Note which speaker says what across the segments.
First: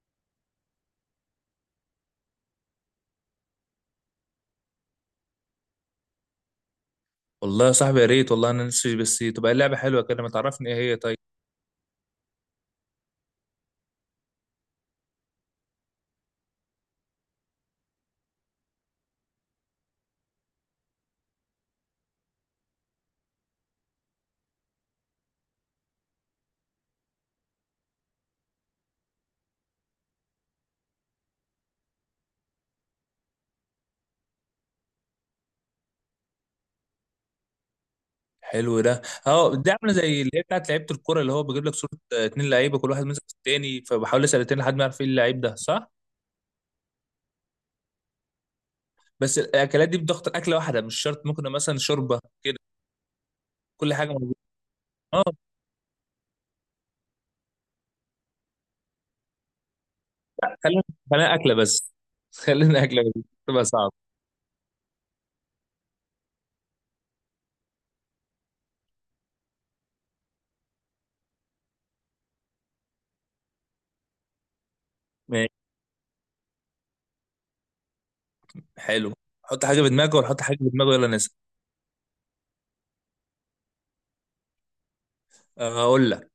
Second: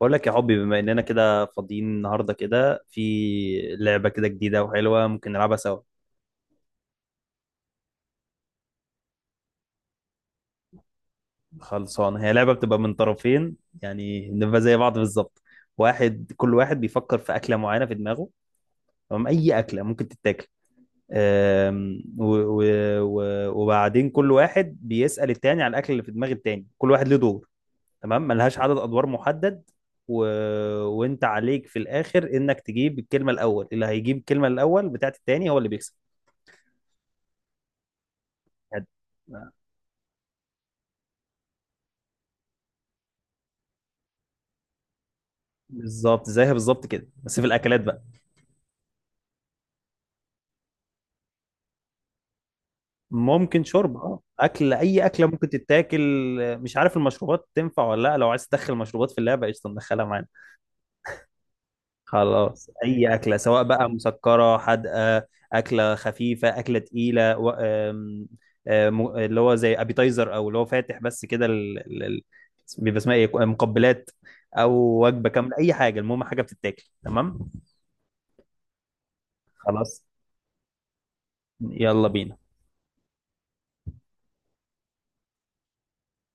Speaker 1: بقول لك يا حبي، بما اننا كده فاضيين النهارده، كده في لعبه كده جديده وحلوه ممكن نلعبها سوا.
Speaker 2: والله يا صاحبي، يا ريت والله، انا نفسي بس تبقى اللعبه حلوه كده. ما تعرفني ايه هي؟ طيب.
Speaker 1: خلصانه، هي لعبه بتبقى من طرفين. يعني بنبقى زي بعض بالظبط. كل واحد بيفكر في اكله معينه في دماغه. تمام، اي اكله ممكن تتاكل. أم، و- و- و- وبعدين كل واحد بيسال التاني على الاكل اللي في دماغ التاني، كل واحد له دور. تمام، ملهاش عدد ادوار محدد. و... وانت عليك في الاخر انك تجيب الكلمه الاول، اللي هيجيب الكلمه الاول بتاعت التاني هو اللي بيكسب.
Speaker 2: حلو
Speaker 1: كانت-
Speaker 2: ده. اه، دي عامله زي اللي هي بتاعت لعيبه الكوره، اللي هو بجيب لك صوره. اتنين لعيبه، كل واحد ماسك التاني، فبحاول اسال التاني لحد ما يعرف ايه اللعيب ده، صح؟
Speaker 1: بالظبط زيها بالظبط كده، بس في الاكلات بقى.
Speaker 2: بس الاكلات دي بضغط اكله واحده مش شرط، ممكن مثلا شوربه كده.
Speaker 1: ممكن
Speaker 2: كل
Speaker 1: شرب
Speaker 2: حاجه موجوده.
Speaker 1: اكل، اي
Speaker 2: اه.
Speaker 1: اكله ممكن تتاكل. مش عارف المشروبات تنفع ولا لا، لو عايز تدخل مشروبات في اللعبه قشطه ندخلها معانا.
Speaker 2: خلينا خلينا اكله بس
Speaker 1: خلاص،
Speaker 2: خلينا اكله
Speaker 1: اي
Speaker 2: بس.
Speaker 1: اكله، سواء
Speaker 2: تبقى
Speaker 1: بقى
Speaker 2: صعب.
Speaker 1: مسكره، حادقه، اكله خفيفه، اكله تقيله، و... آم، آم، اللي هو زي ابيتايزر، او اللي هو فاتح بس كده، بيبقى اسمها ايه، مقبلات، او وجبه
Speaker 2: ماشي،
Speaker 1: كامله، اي حاجه، المهم حاجه بتتاكل، تمام.
Speaker 2: حلو. حط حاجه في
Speaker 1: خلاص،
Speaker 2: دماغك ولا حط حاجه في دماغه؟ يلا نسال.
Speaker 1: يلا بينا.
Speaker 2: اقول لك.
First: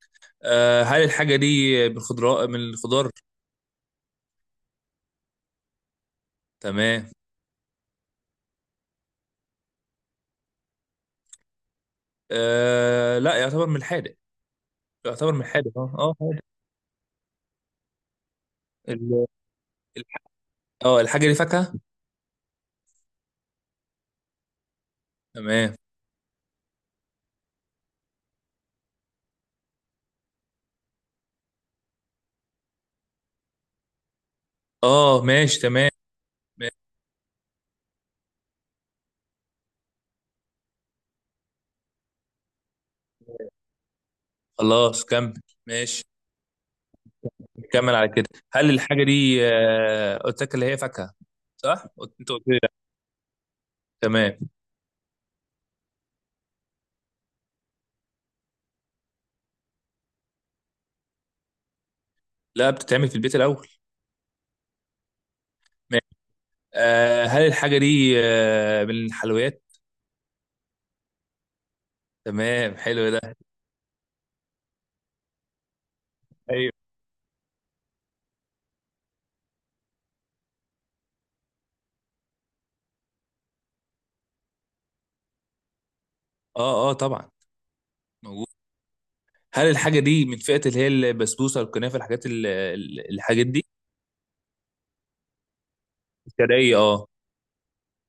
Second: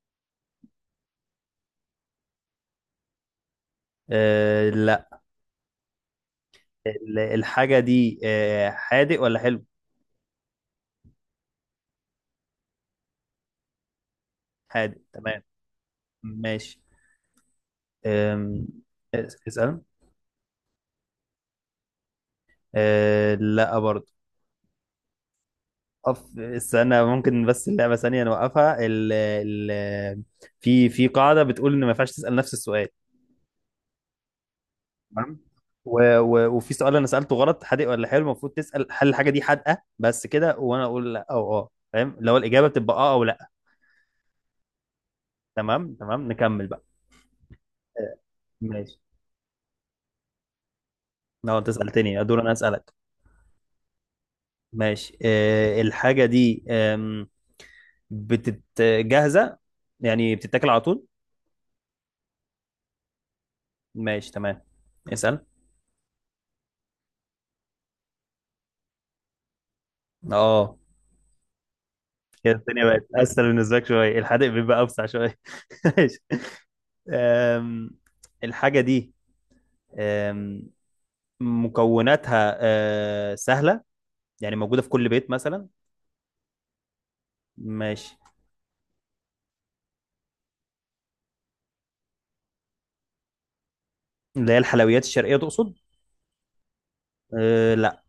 Speaker 2: هل الحاجه دي من الخضراء، من الخضار؟
Speaker 1: آه،
Speaker 2: تمام.
Speaker 1: الحاجة دي حادق ولا حلو؟
Speaker 2: آه، لا، يعتبر من الحادق.
Speaker 1: حادق،
Speaker 2: يعتبر
Speaker 1: تمام،
Speaker 2: من حادق، اه اه، حادق.
Speaker 1: ماشي. أم،
Speaker 2: ال-
Speaker 1: اسأل.
Speaker 2: ال- اه الحاجة دي فاكهة؟
Speaker 1: أه لا، برضه.
Speaker 2: تمام.
Speaker 1: استنى، ممكن بس اللعبة ثانية نوقفها. في قاعدة بتقول إن ما ينفعش تسأل نفس السؤال.
Speaker 2: اه،
Speaker 1: تمام.
Speaker 2: ماشي. تمام،
Speaker 1: وفي
Speaker 2: ماشي.
Speaker 1: سؤال أنا سألته غلط، حادق ولا حلو. المفروض تسأل هل الحاجة دي حادقة بس كده، وأنا أقول لا أو أه، فاهم، لو الإجابة بتبقى أه أو لا.
Speaker 2: خلاص، كمل.
Speaker 1: تمام
Speaker 2: ماشي،
Speaker 1: تمام، نكمل بقى.
Speaker 2: كمل على
Speaker 1: آه،
Speaker 2: كده. هل
Speaker 1: ماشي.
Speaker 2: الحاجة دي قلت لك اللي هي فاكهة؟
Speaker 1: لو أنت
Speaker 2: صح؟
Speaker 1: سألتني
Speaker 2: انت
Speaker 1: أدور
Speaker 2: قلت
Speaker 1: أنا
Speaker 2: لي لا.
Speaker 1: أسألك.
Speaker 2: تمام.
Speaker 1: ماشي، الحاجة دي آم، بتت جاهزة، يعني بتتاكل على طول؟
Speaker 2: لا، بتتعمل في البيت الأول.
Speaker 1: ماشي تمام، اسأل
Speaker 2: ماشي. هل الحاجة دي من الحلويات؟
Speaker 1: اه. كده
Speaker 2: تمام،
Speaker 1: الدنيا بقت
Speaker 2: حلو ده.
Speaker 1: أسهل بالنسبة لك شوية، الحادق بيبقى أوسع شوية ماشي.
Speaker 2: ايوه.
Speaker 1: آم، الحاجة دي، آم، مكوناتها سهلة، يعني موجودة في كل بيت مثلا.
Speaker 2: اه اه، طبعا.
Speaker 1: ماشي.
Speaker 2: موجود. هل الحاجة دي من فئة اللي هي البسبوسة، الكنافة، الحاجات الحاجات دي؟
Speaker 1: اللي هي الحلويات الشرقية تقصد؟
Speaker 2: الشرقية، اه.
Speaker 1: لا،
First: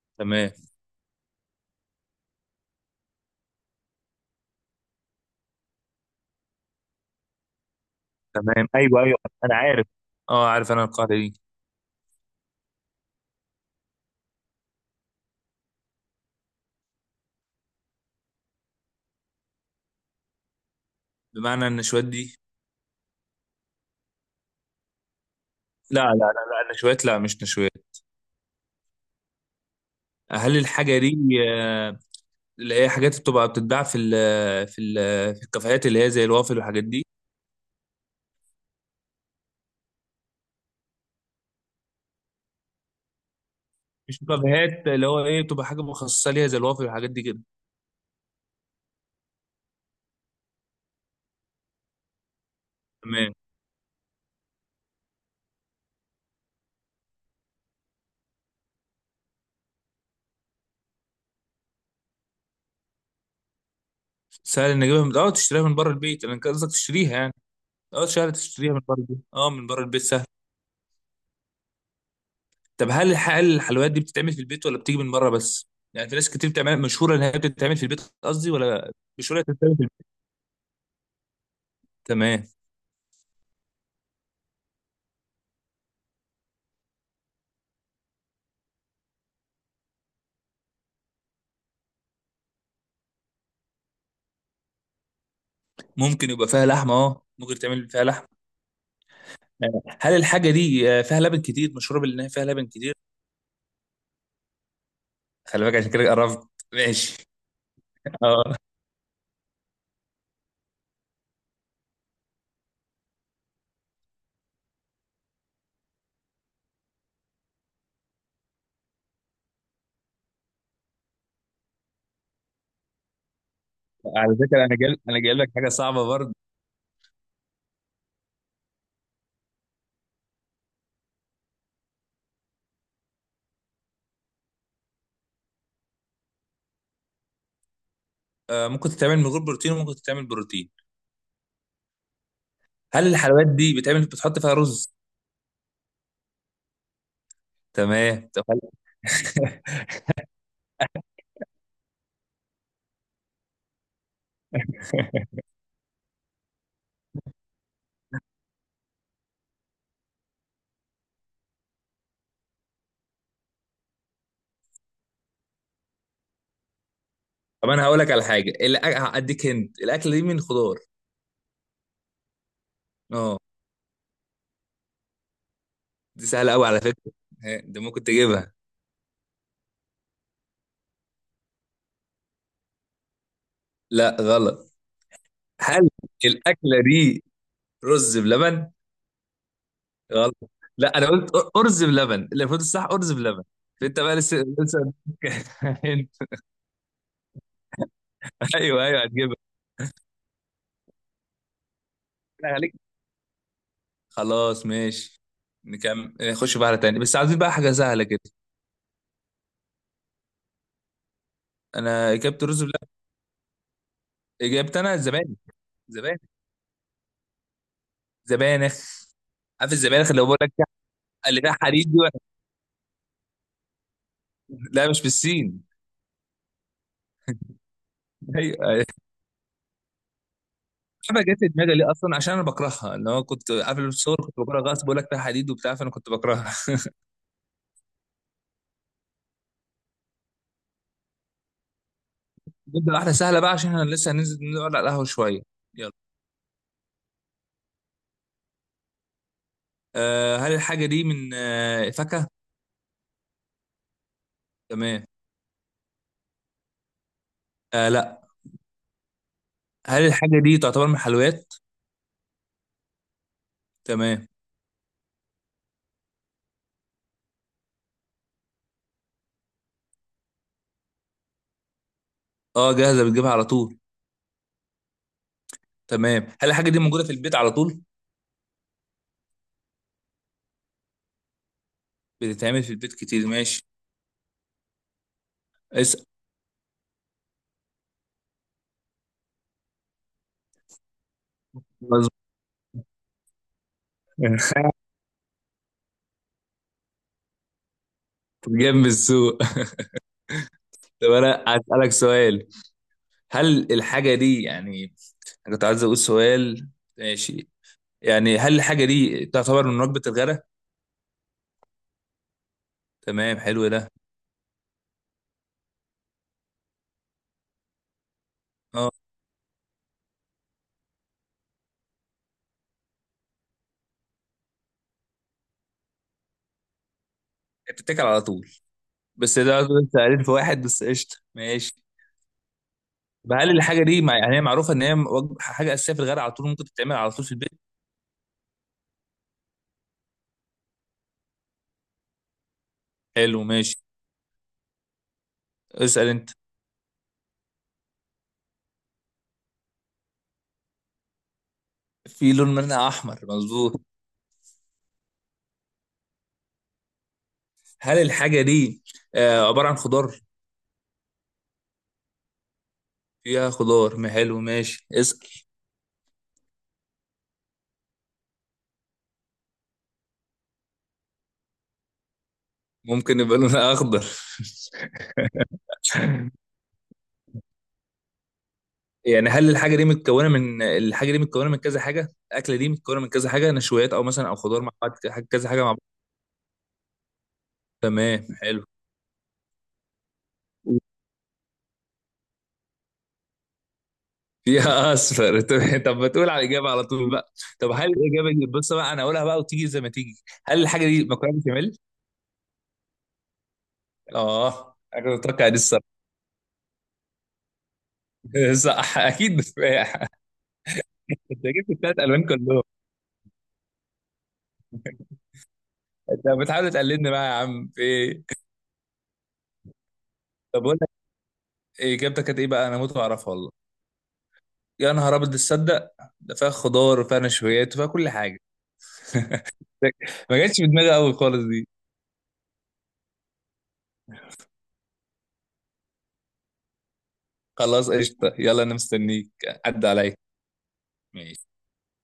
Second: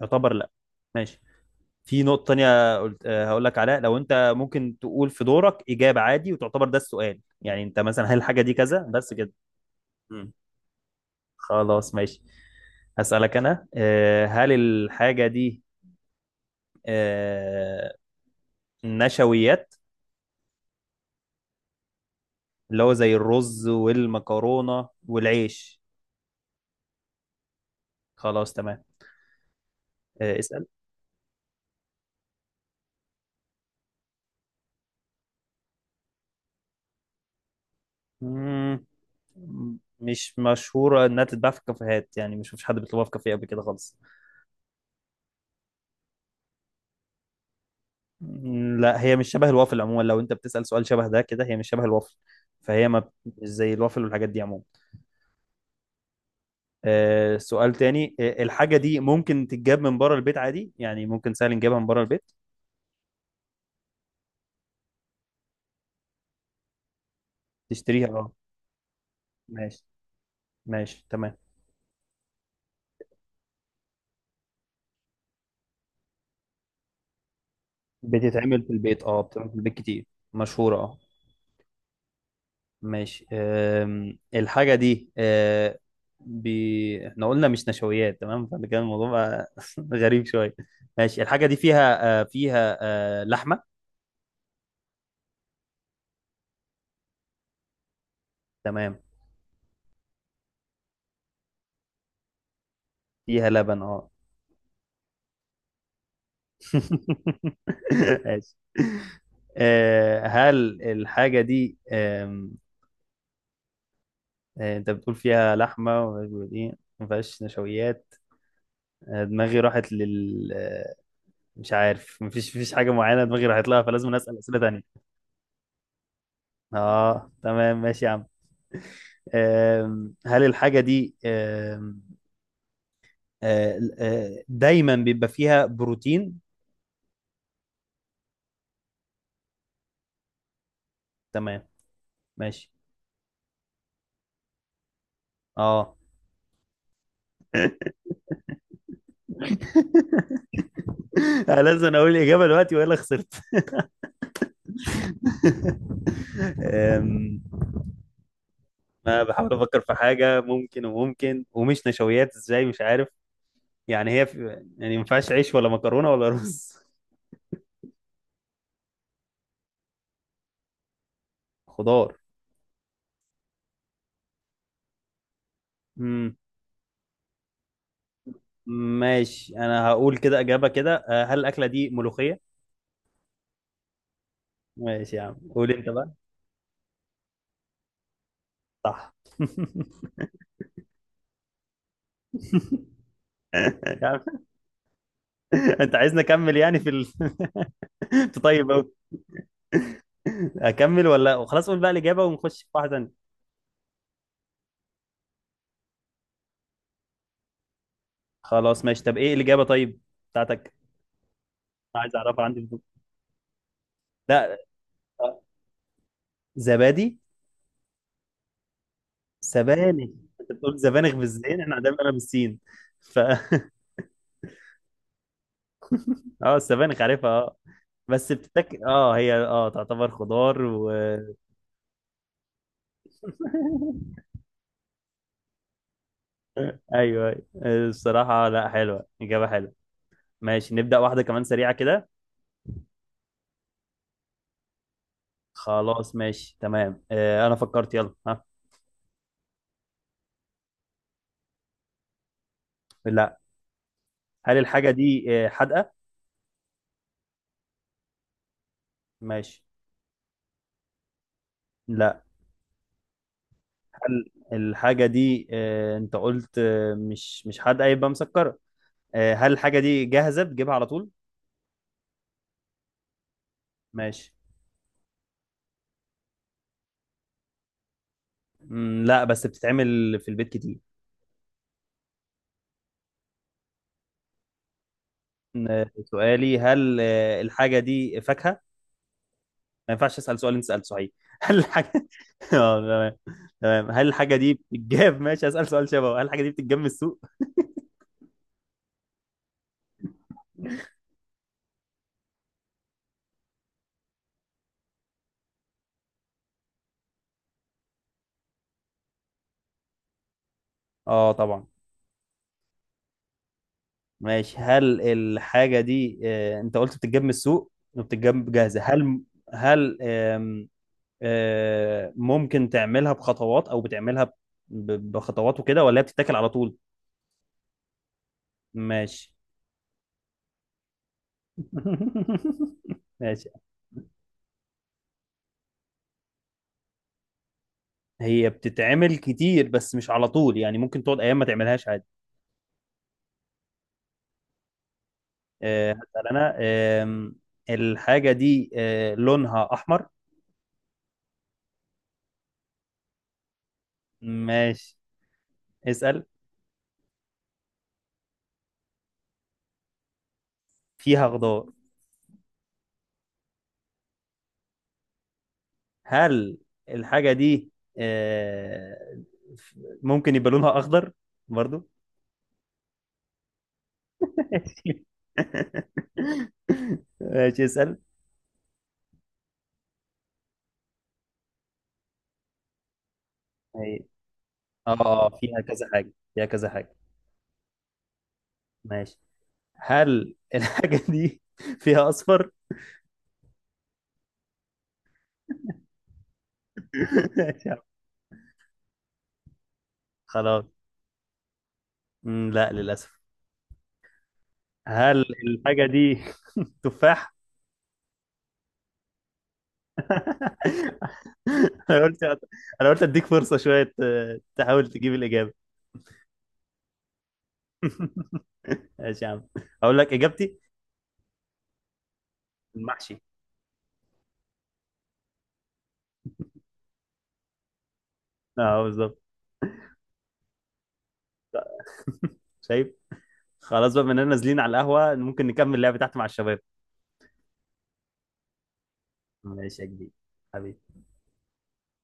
Speaker 1: يعتبر لا.
Speaker 2: تمام.
Speaker 1: ماشي، في نقطة تانية قلت هقول لك عليها. لو أنت ممكن تقول في دورك إجابة عادي وتعتبر ده السؤال، يعني أنت مثلا هل الحاجة دي
Speaker 2: تمام،
Speaker 1: كذا
Speaker 2: ايوه
Speaker 1: بس
Speaker 2: ايوه،
Speaker 1: كده.
Speaker 2: انا عارف.
Speaker 1: مم.
Speaker 2: اه، عارف انا القاعده دي.
Speaker 1: خلاص ماشي. هسألك أنا، هل الحاجة دي آه، نشويات،
Speaker 2: بمعنى النشويات دي؟
Speaker 1: اللي هو زي الرز والمكرونة والعيش؟
Speaker 2: لا لا لا لا، النشويات، لا، مش نشويات.
Speaker 1: خلاص تمام،
Speaker 2: هل
Speaker 1: اسأل.
Speaker 2: الحاجه دي آه، اللي هي حاجات بتبقى بتتباع في ال في الكافيهات، اللي هي زي الوافل والحاجات دي.
Speaker 1: مم، مش مشهورة إنها تتباع في الكافيهات، يعني مش مفيش حد بيطلبها في كافيه قبل كده خالص.
Speaker 2: مش كافيهات، اللي هو ايه، بتبقى حاجه مخصصه ليها زي الوافل والحاجات دي كده.
Speaker 1: مم، لا، هي مش شبه الوافل عموما، لو انت بتسأل سؤال شبه ده كده، هي مش شبه الوافل. فهي ما بت-
Speaker 2: تمام.
Speaker 1: مش زي الوافل والحاجات دي عموما. سؤال تاني، الحاجة دي ممكن تتجاب من بره البيت عادي، يعني ممكن سهل نجيبها من بره البيت؟
Speaker 2: سهل ان اجيبها من تشتريها من بره البيت؟ انا كان قصدك تشتريها يعني؟ اه،
Speaker 1: تشتريها اه.
Speaker 2: سهل تشتريها من بره البيت، اه، من بره
Speaker 1: ماشي
Speaker 2: البيت سهل.
Speaker 1: ماشي تمام.
Speaker 2: طب هل الحلويات دي بتتعمل في البيت ولا بتيجي من بره بس؟ يعني في ناس كتير بتعمل، مشهوره ان هي بتتعمل في البيت، قصدي،
Speaker 1: بتتعمل في
Speaker 2: ولا؟
Speaker 1: البيت اه،
Speaker 2: مشهوره
Speaker 1: بتتعمل في
Speaker 2: إنها
Speaker 1: البيت
Speaker 2: بتتعمل في
Speaker 1: كتير.
Speaker 2: البيت؟
Speaker 1: مشهورة اه.
Speaker 2: تمام.
Speaker 1: ماشي، الحاجة دي احنا قلنا مش نشويات تمام، فده كان الموضوع بقى غريب شوية، ماشي. الحاجة دي فيها لحمة.
Speaker 2: ممكن يبقى فيها لحمه، اه، ممكن تعمل فيها لحمه.
Speaker 1: تمام،
Speaker 2: هل الحاجه دي فيها لبن كتير، مشهوره بان هي فيها لبن كتير؟
Speaker 1: فيها لبن اه.
Speaker 2: خلي بالك، عشان كده قربت. ماشي. اه.
Speaker 1: ماشي. هل الحاجة دي، آم، آه، انت بتقول فيها لحمة ومش بتقول ايه ما فيهاش نشويات. دماغي راحت لل آه، مش عارف، مفيش حاجة معينة دماغي راحت لها، فلازم
Speaker 2: على
Speaker 1: أسأل أسئلة
Speaker 2: فكره، انا جايب
Speaker 1: تانية.
Speaker 2: انا جايب لك حاجه صعبه برضه.
Speaker 1: اه تمام، ماشي يا عم. هل الحاجة دي آم، آه، آه، دايما بيبقى فيها بروتين؟
Speaker 2: ممكن تتعمل من غير بروتين، وممكن تتعمل بروتين.
Speaker 1: تمام ماشي
Speaker 2: هل الحلويات دي بتعمل، بتحط فيها رز؟
Speaker 1: اه.
Speaker 2: تمام.
Speaker 1: لازم اقول الاجابه دلوقتي والا خسرت؟ أم، ما بحاول افكر في حاجه ممكن وممكن ومش نشويات ازاي، مش عارف. يعني هي في يعني ما ينفعش عيش ولا مكرونه ولا رز.
Speaker 2: طب انا هقول لك على حاجه، هديك، هنت، الاكله دي من خضار.
Speaker 1: خضار،
Speaker 2: اه، دي
Speaker 1: امم
Speaker 2: سهلة أوي على فكرة. ها، ده ممكن تجيبها.
Speaker 1: ماشي، انا هقول كده اجابه كده، هل الاكله دي ملوخيه؟
Speaker 2: لا، غلط.
Speaker 1: ماشي يا عم، قول انت
Speaker 2: هل
Speaker 1: بقى.
Speaker 2: الأكلة دي رز بلبن؟
Speaker 1: صح
Speaker 2: غلط. لا، أنا قلت أرز بلبن، اللي المفروض الصح أرز بلبن.
Speaker 1: يا
Speaker 2: أنت بقى،
Speaker 1: عم،
Speaker 2: لسه لسه
Speaker 1: انت
Speaker 2: أنت.
Speaker 1: عايزني اكمل، يعني في طيب
Speaker 2: أيوه
Speaker 1: أوي.
Speaker 2: أيوه، هتجيبها.
Speaker 1: اكمل ولا خلاص قول بقى الاجابه
Speaker 2: بالله
Speaker 1: ونخش في
Speaker 2: عليك.
Speaker 1: واحده ثانيه؟
Speaker 2: خلاص، ماشي. نكمل، نخش بقى على تاني، بس عايزين بقى حاجة سهلة كده.
Speaker 1: خلاص ماشي، طب ايه الاجابه طيب بتاعتك؟
Speaker 2: أنا
Speaker 1: عايز
Speaker 2: إجابة
Speaker 1: اعرفها،
Speaker 2: الرز
Speaker 1: عندي
Speaker 2: بلبن.
Speaker 1: فضول. لا.
Speaker 2: إجابتي أنا الزبانخ.
Speaker 1: آه،
Speaker 2: زبانخ.
Speaker 1: زبادي،
Speaker 2: زبانخ. عارف
Speaker 1: سبانخ.
Speaker 2: الزبانخ، اللي هو بقول
Speaker 1: انت
Speaker 2: لك.
Speaker 1: بتقول سبانخ
Speaker 2: اللي فيها
Speaker 1: بالزين، احنا
Speaker 2: حديد دي،
Speaker 1: عندنا
Speaker 2: ولا-
Speaker 1: بالسين. ف
Speaker 2: لا، مش بالسين.
Speaker 1: اه، السبانخ عارفها اه. بس
Speaker 2: ايوه
Speaker 1: بتتاكل،
Speaker 2: أيوه.
Speaker 1: هي تعتبر خضار
Speaker 2: حاجه جت في دماغي ليه اصلا عشان انا بكرهها، ان هو كنت قبل الصور كنت بكره غصب، بقول لك فيها حديد وبتاع، فانا كنت بكرهها.
Speaker 1: ايوه، أيوة. الصراحه، لا، حلوه، اجابه حلوه. ماشي نبدا واحده كمان سريعه كده.
Speaker 2: نبدا واحده سهله بقى، عشان احنا لسه هننزل نقعد على القهوه شويه. يلا.
Speaker 1: خلاص ماشي تمام، انا فكرت، يلا ها.
Speaker 2: هل الحاجه دي من فاكهه؟
Speaker 1: لا. هل الحاجه
Speaker 2: تمام.
Speaker 1: دي حادقه؟
Speaker 2: أه، لا.
Speaker 1: ماشي،
Speaker 2: هل الحاجه دي تعتبر من حلويات؟
Speaker 1: لا.
Speaker 2: تمام.
Speaker 1: هل الحاجه دي، انت قلت، مش حادقه، يبقى مسكره. هل الحاجه دي جاهزه بتجيبها على طول؟
Speaker 2: اه، جاهزه بتجيبها على طول.
Speaker 1: ماشي.
Speaker 2: تمام. هل الحاجه دي موجوده في البيت على طول؟
Speaker 1: مم، لا، بس بتتعمل في البيت كتير.
Speaker 2: بتتعمل في البيت كتير، ماشي. اسال.
Speaker 1: سؤالي، هل الحاجة دي فاكهة؟ ما ينفعش أسأل سؤال أنت سألته صحيح هل الحاجة
Speaker 2: مظبوط.
Speaker 1: اه تمام. تمام، هل الحاجة دي بتتجاب ماشي، أسأل سؤال شبهه، هل الحاجة دي بتتجاب من السوق؟
Speaker 2: جنب السوق. طب انا هسالك سؤال. هل الحاجه دي يعني، أنا كنت عايز اقول سؤال. ماشي. يعني هل الحاجه دي تعتبر من وجبه الغداء؟
Speaker 1: اه طبعا.
Speaker 2: تمام، حلو ده.
Speaker 1: ماشي، هل الحاجة دي، أنت قلت بتتجاب من السوق وبتتجاب جاهزة.
Speaker 2: اه،
Speaker 1: هل هل آم، آه، ممكن تعملها بخطوات أو بتعملها بخطوات وكده، ولا هي بتتاكل على طول؟
Speaker 2: بتتاكل على طول.
Speaker 1: ماشي.
Speaker 2: بس ده انت قليل في واحد بس، قشطه، ماشي. طب
Speaker 1: ماشي،
Speaker 2: هل الحاجه دي مع، يعني هي معروفه ان هي حاجه اساسيه في الغداء، على طول ممكن تتعمل على طول في البيت؟
Speaker 1: هي بتتعمل كتير بس مش على طول، يعني ممكن تقعد ايام ما تعملهاش عادي.
Speaker 2: حلو، ماشي. اسال
Speaker 1: هسأل
Speaker 2: انت.
Speaker 1: انا. آم، الحاجة دي لونها احمر؟
Speaker 2: في لون منها احمر، مظبوط.
Speaker 1: ماشي، اسأل.
Speaker 2: هل الحاجه دي عباره عن خضار؟
Speaker 1: فيها خضار.
Speaker 2: فيها خضار، ما حلو، ماشي، اسال.
Speaker 1: هل الحاجة دي آه، ممكن يبقى لونها اخضر برضو؟
Speaker 2: ممكن يبقى لونها اخضر.
Speaker 1: ماشي. ماشي، اسأل.
Speaker 2: يعني هل الحاجه دي متكونه من، الحاجه دي متكونه من كذا حاجه، الاكله دي متكونه من كذا حاجه، نشويات
Speaker 1: أي-
Speaker 2: او مثلا او خضار مع بعض؟ كذا
Speaker 1: فيها
Speaker 2: حاجه مع.
Speaker 1: كذا حاجة، فيها كذا حاجة.
Speaker 2: تمام، حلو.
Speaker 1: ماشي. هل الحاجة دي فيها اصفر؟
Speaker 2: فيها اصفر. طب ما تقول على الاجابه على طول بقى؟
Speaker 1: ماشي،
Speaker 2: طب هل الاجابه دي، بص بقى انا اقولها بقى وتيجي زي ما تيجي. هل
Speaker 1: خلاص.
Speaker 2: الحاجه دي مكرونه بشاميل؟
Speaker 1: مم، لا للأسف.
Speaker 2: اه، انا
Speaker 1: هل
Speaker 2: كنت متوقع دي
Speaker 1: الحاجة
Speaker 2: الصراحه.
Speaker 1: دي تفاح؟
Speaker 2: صح، اكيد بتفاح. انت جبت الثلاث
Speaker 1: أنا قلت
Speaker 2: الوان كلهم.
Speaker 1: أنا قلت أديك فرصة شوية تحاول تجيب الإجابة.
Speaker 2: انت بتحاول تقلدني بقى يا عم، في ايه؟
Speaker 1: ماشي يا عم، أقول لك إجابتي:
Speaker 2: طب اقول لك. إيه، اجابتك كانت ايه بقى؟ انا موت
Speaker 1: المحشي.
Speaker 2: واعرفها والله. يا نهار ابيض، تصدق. ده فيها خضار وفيها نشويات وفيها كل حاجه.
Speaker 1: أه بالظبط
Speaker 2: ما جاتش في دماغي قوي خالص دي.
Speaker 1: شايف؟ خلاص بقى، بما إننا نازلين على القهوة ممكن نكمل اللعبة تحت مع الشباب.
Speaker 2: خلاص، قشطه، يلا انا مستنيك.
Speaker 1: ماشي يا
Speaker 2: عدى
Speaker 1: كبير،
Speaker 2: عليا.
Speaker 1: حبيبي.
Speaker 2: ماشي.